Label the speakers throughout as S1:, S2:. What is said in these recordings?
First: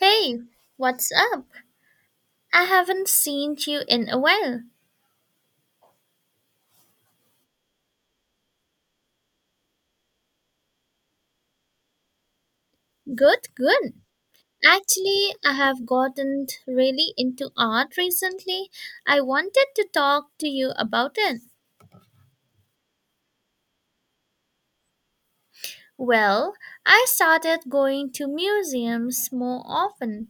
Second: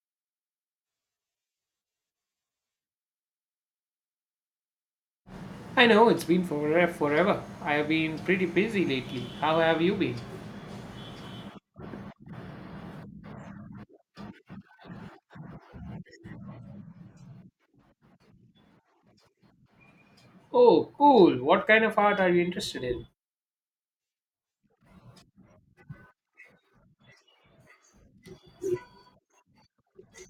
S1: Hey, what's up? I haven't seen you in a while.
S2: I know it's been forever. I have been pretty busy lately. How have you been?
S1: Good, good. Actually, I have gotten really into art recently. I wanted to talk to you
S2: Oh,
S1: about it.
S2: cool. What kind of art are you interested in?
S1: Well, I started going to museums more often.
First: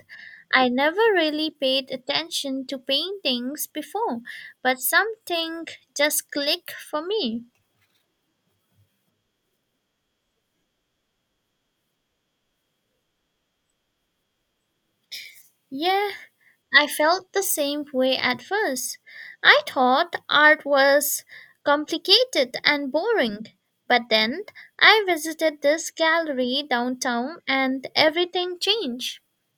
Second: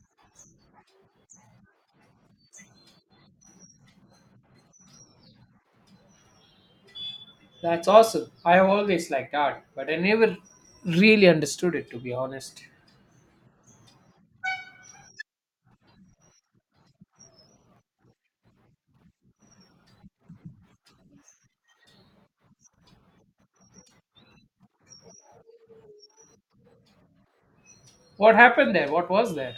S1: I never really paid attention to paintings before, but something just clicked for me.
S2: That's awesome. I have always liked art, but I never really understood it, to be honest.
S1: Yeah, I felt the same way at first. I thought art was complicated and boring. But then I visited this gallery downtown and
S2: What
S1: everything
S2: happened there? What
S1: changed.
S2: was there?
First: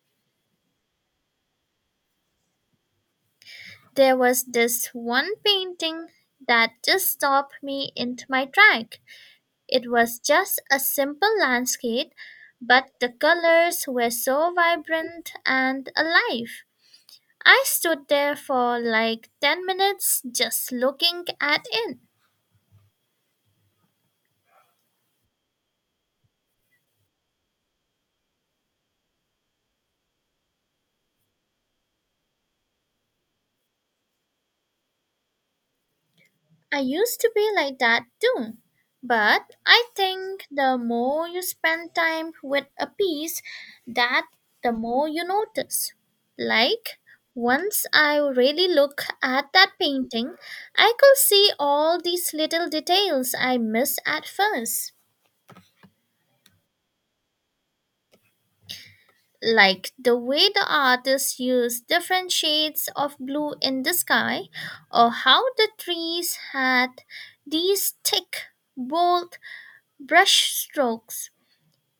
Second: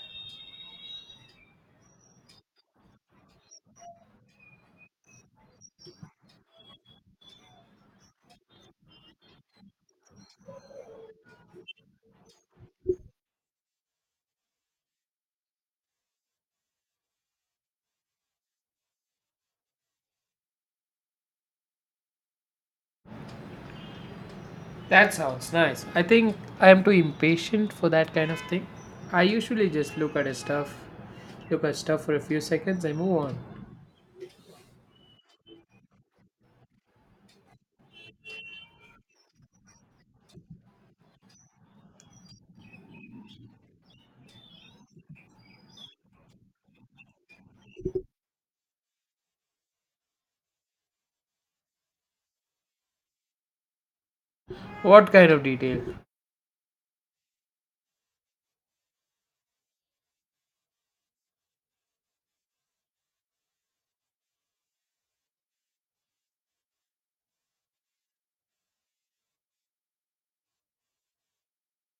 S1: There was this one painting that just stopped me in my track. It was just a simple landscape, but the colors were so vibrant and alive. I stood there for like 10 minutes just looking at it.
S2: That sounds nice. I think I am too impatient for that kind of thing. I usually just look at a stuff, look at stuff for a few seconds and move on.
S1: I used to be like that too. But I think the more you spend time with a piece, that the more you notice. Like once I really look at that painting, I could see all these little details I missed at first.
S2: What kind of detail?
S1: Like the way the artists used different shades of blue in the sky, or how the trees had these thick, bold brush strokes.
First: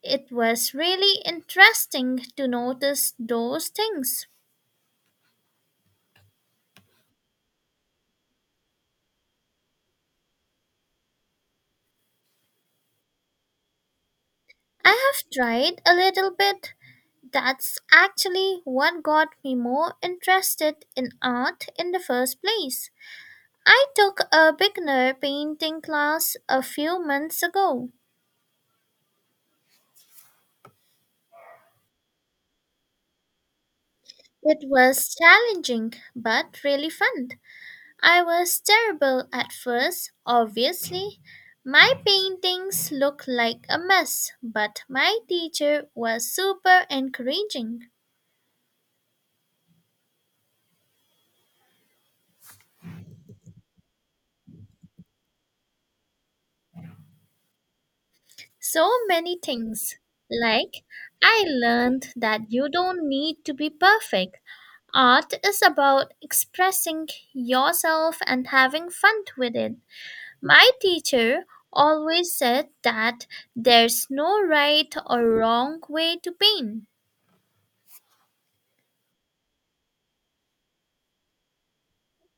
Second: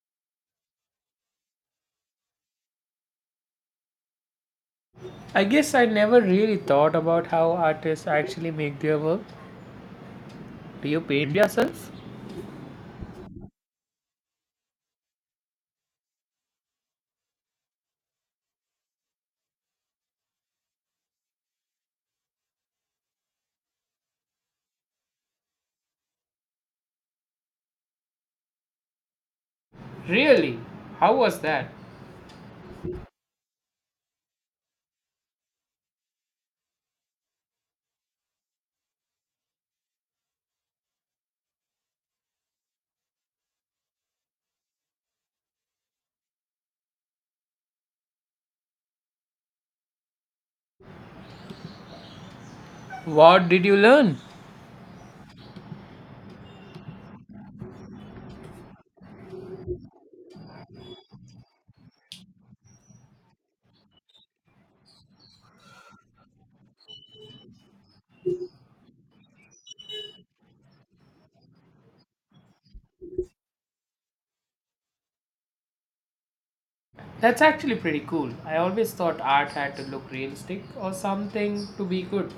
S1: It was really interesting to notice those things.
S2: I guess I never really thought about how artists actually make their work. Do you paint yourself?
S1: I have tried a little bit. That's actually what got me more interested in art in the first place. I took a beginner painting class a few months ago.
S2: Really? How was that?
S1: It was challenging, but really fun. I was terrible at first, obviously. My paintings looked like a mess, but my teacher was super encouraging.
S2: What did you learn?
S1: So many things. Like, I learned that you don't need to be perfect. Art is about expressing yourself and having fun with it. My teacher always said that there's no right or wrong way to paint.
S2: That's actually pretty cool. I always thought art had to look realistic or something to be good.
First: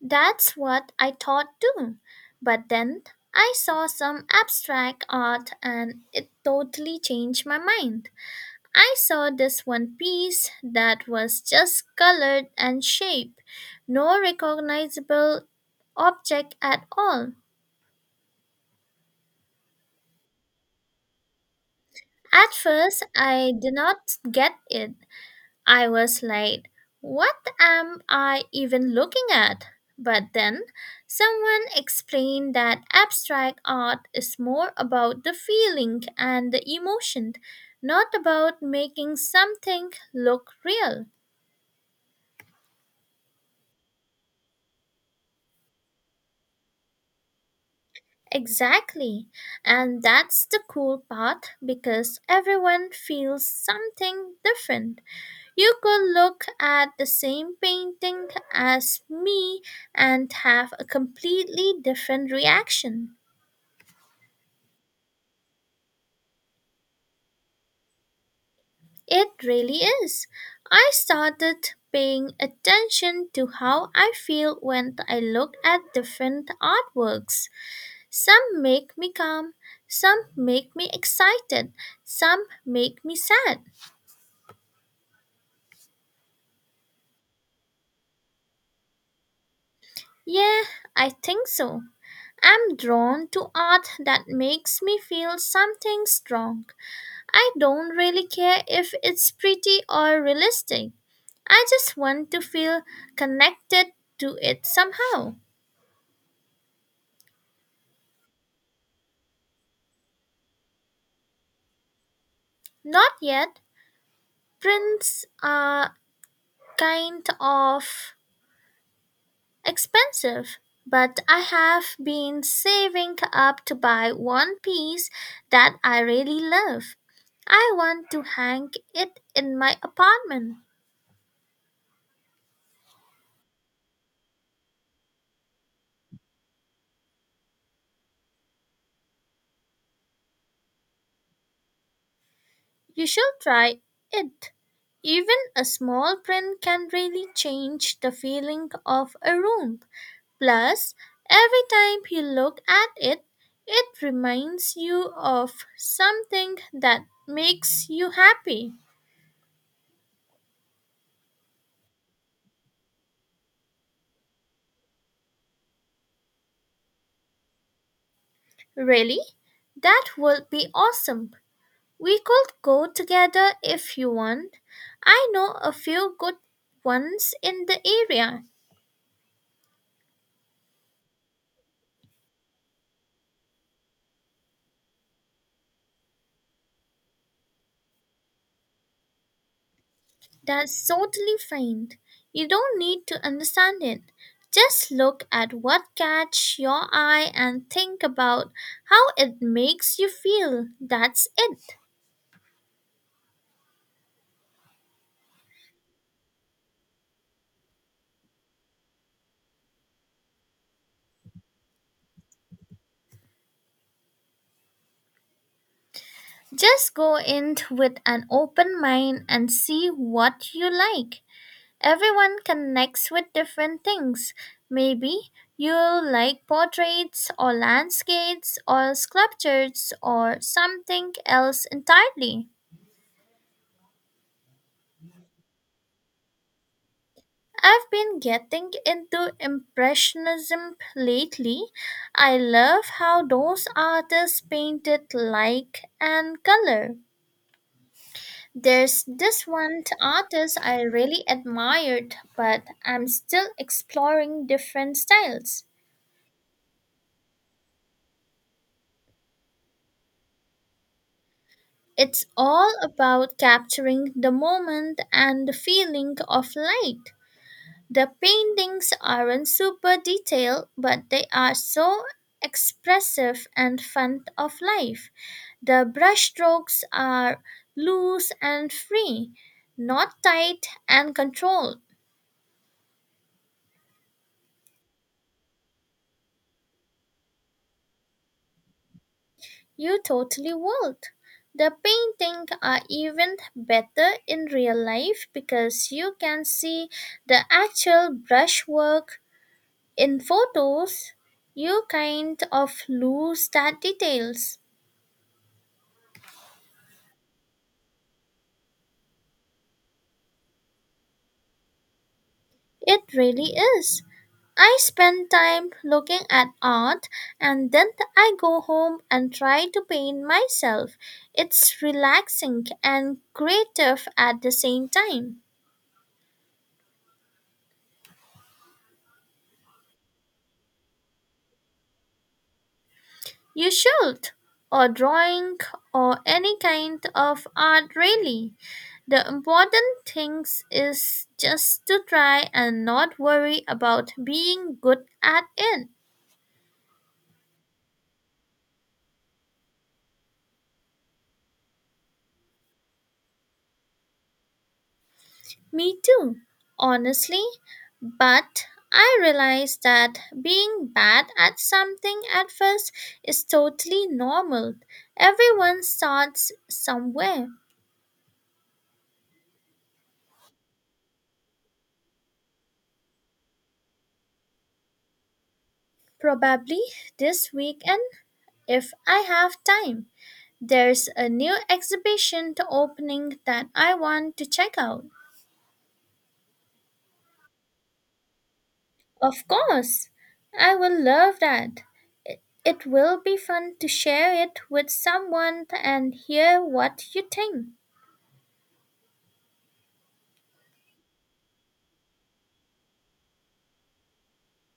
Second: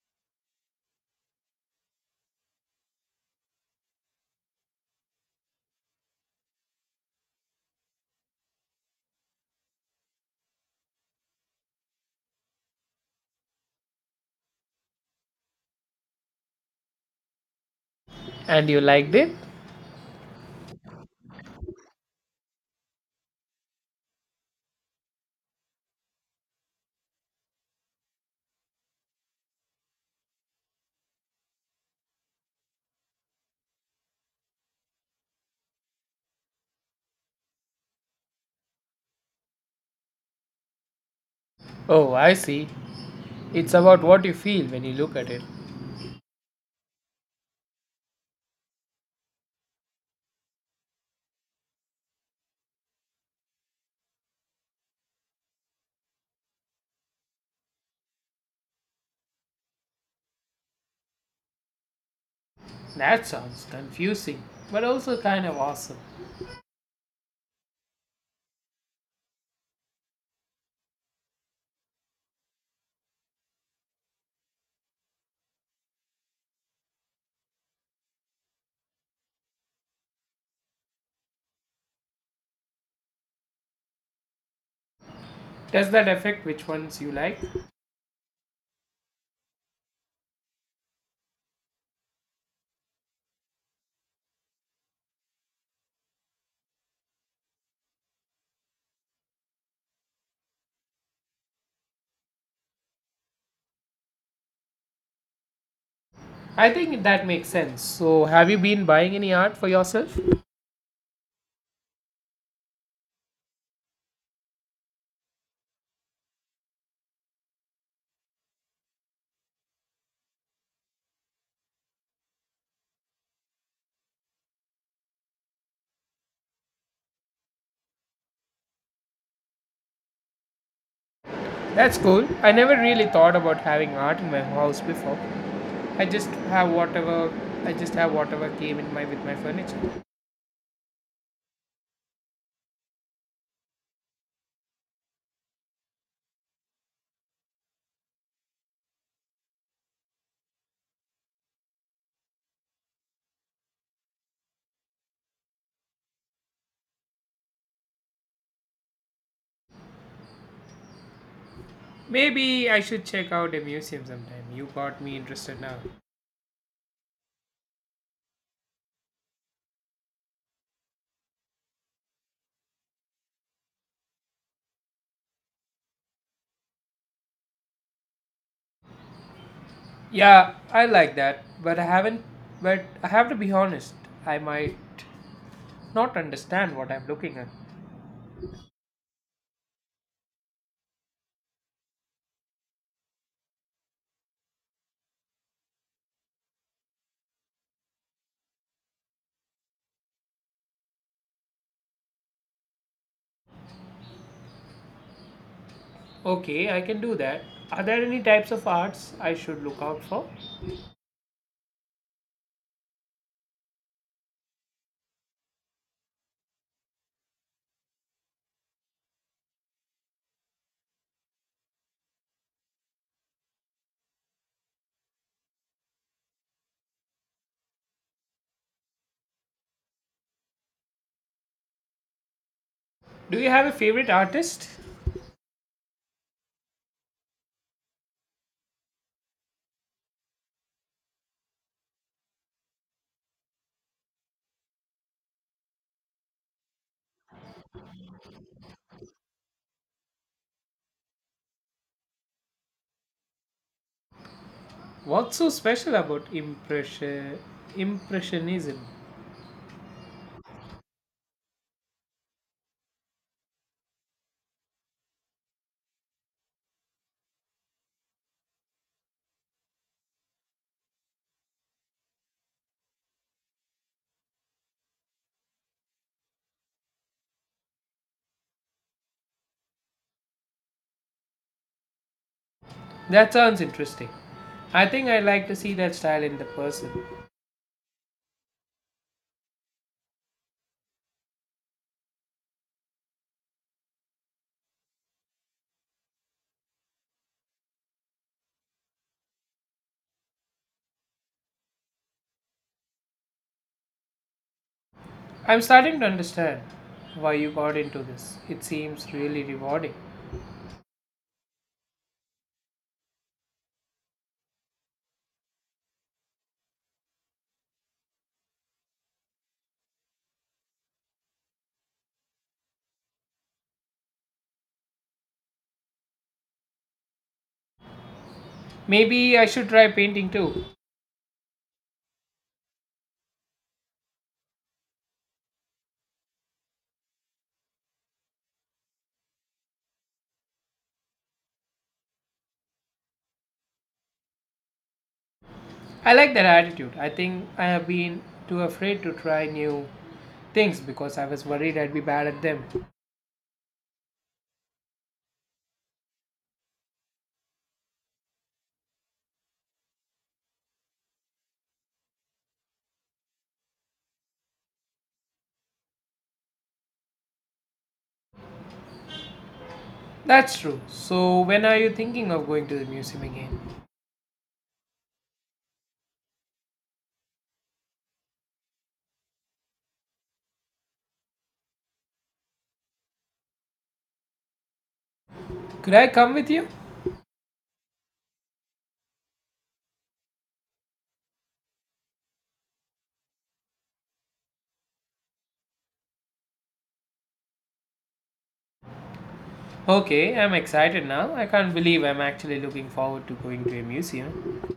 S1: That's what I thought too. But then I saw some abstract art and it totally changed my mind. I saw this one piece that was just colored and shape, no recognizable object at all.
S2: And you liked it?
S1: At first, I did not get it, I was like, what am I even looking at? But then someone explained that abstract art is more about the feeling and the emotion, not about making something look real.
S2: Oh, I see. It's about what you feel when you look at it.
S1: Exactly. And that's the cool part because everyone feels something different. You could look at the same painting as me and have a completely different reaction.
S2: That sounds confusing, but also kind of awesome.
S1: It really is. I started paying attention to how I feel when I look at different artworks. Some make me calm, some make me excited, some make me sad.
S2: Does that affect which ones you like?
S1: Yeah, I think so. I'm drawn to art that makes me feel something strong. I don't really care if it's pretty or realistic. I just want to feel connected to it somehow.
S2: I think that makes sense. So, have you been buying any art for yourself?
S1: Not yet. Prints are kind of expensive, but I have been saving up to buy one piece that I really love. I want to hang it in my apartment.
S2: That's cool. I never really thought about having art in my house before. I just have whatever I just have whatever came in my with my furniture.
S1: You should try it. Even a small print can really change the feeling of a room. Plus, every time you look at it, it reminds you of something that makes you happy.
S2: Maybe I should check out a museum sometime. You got me interested now.
S1: Really? That would be awesome. We could go together if you want. I know a few good ones in the area.
S2: Yeah, I like that, but I haven't but I have to be honest. I might not understand what I'm looking at.
S1: That's totally fine. You don't need to understand it. Just look at what catch your eye and think about how it makes you feel. That's it.
S2: Okay, I can do that. Are there any types of arts I should look out for?
S1: Just go in with an open mind and see what you like. Everyone connects with different things. Maybe you like portraits or landscapes or sculptures or something else entirely.
S2: Do you have a favorite artist?
S1: I've been getting into Impressionism lately. I love how those artists painted light and color. There's this one artist I really admired, but I'm still exploring different
S2: What's so
S1: styles.
S2: special about impressionism?
S1: It's all about capturing the moment and the feeling of light. The paintings aren't super detailed, but they are so expressive and fun of life. The brushstrokes are loose and free, not tight and controlled.
S2: That sounds interesting. I think I like to see that style in the person.
S1: You totally wilt. The paintings are even better in real life because you can see the actual brushwork in photos. You kind of lose that details.
S2: I'm starting to understand why you got into this. It seems really rewarding.
S1: It really is. I spend time looking at art and then I go home and try to paint myself. It's relaxing and creative at the same time.
S2: Maybe I should try painting too.
S1: You should. Or drawing or any kind of art, really. The important thing is just to try and not worry about being good at it.
S2: I like that attitude. I think I have been too afraid to try new things because I was worried I'd be bad at them.
S1: Me too, honestly. But I realized that being bad at something at first is totally normal. Everyone starts somewhere.
S2: That's true. So, when are you thinking of going to the museum again?
S1: Probably this weekend, if I have time. There's a new exhibition opening that I want to check out.
S2: Could I come with you?
S1: Of course, I will love that. It will be fun to share it with someone and hear what you think.
S2: Okay, I'm excited now. I can't believe I'm actually looking forward to going to a museum.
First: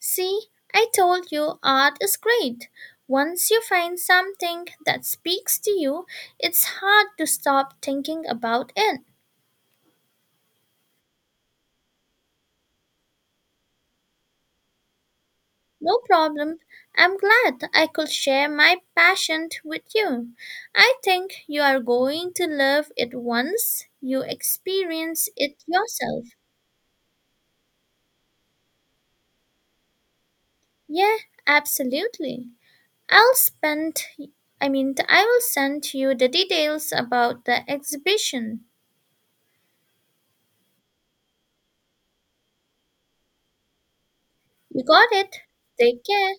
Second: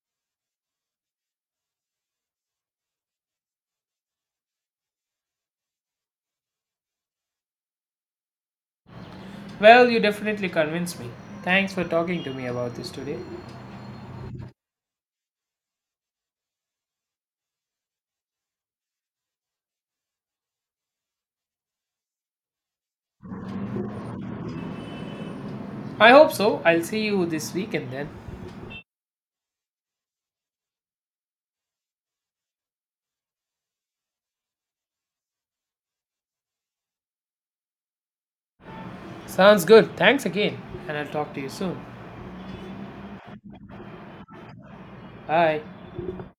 S1: See, I told you art is great. Once you find something that speaks to you, it's hard to stop thinking about it.
S2: Well, you definitely convinced me. Thanks for talking to me about this today.
S1: No problem. I'm glad I could share my passion with you. I think you are going to love it once you experience it
S2: I
S1: yourself.
S2: hope so. I'll see you this weekend then.
S1: Yeah, absolutely. I'll spend, I mean, I will send you the details about the exhibition.
S2: Sounds good. Thanks again, and I'll talk to you soon.
S1: You got it.
S2: Bye.
S1: Take care.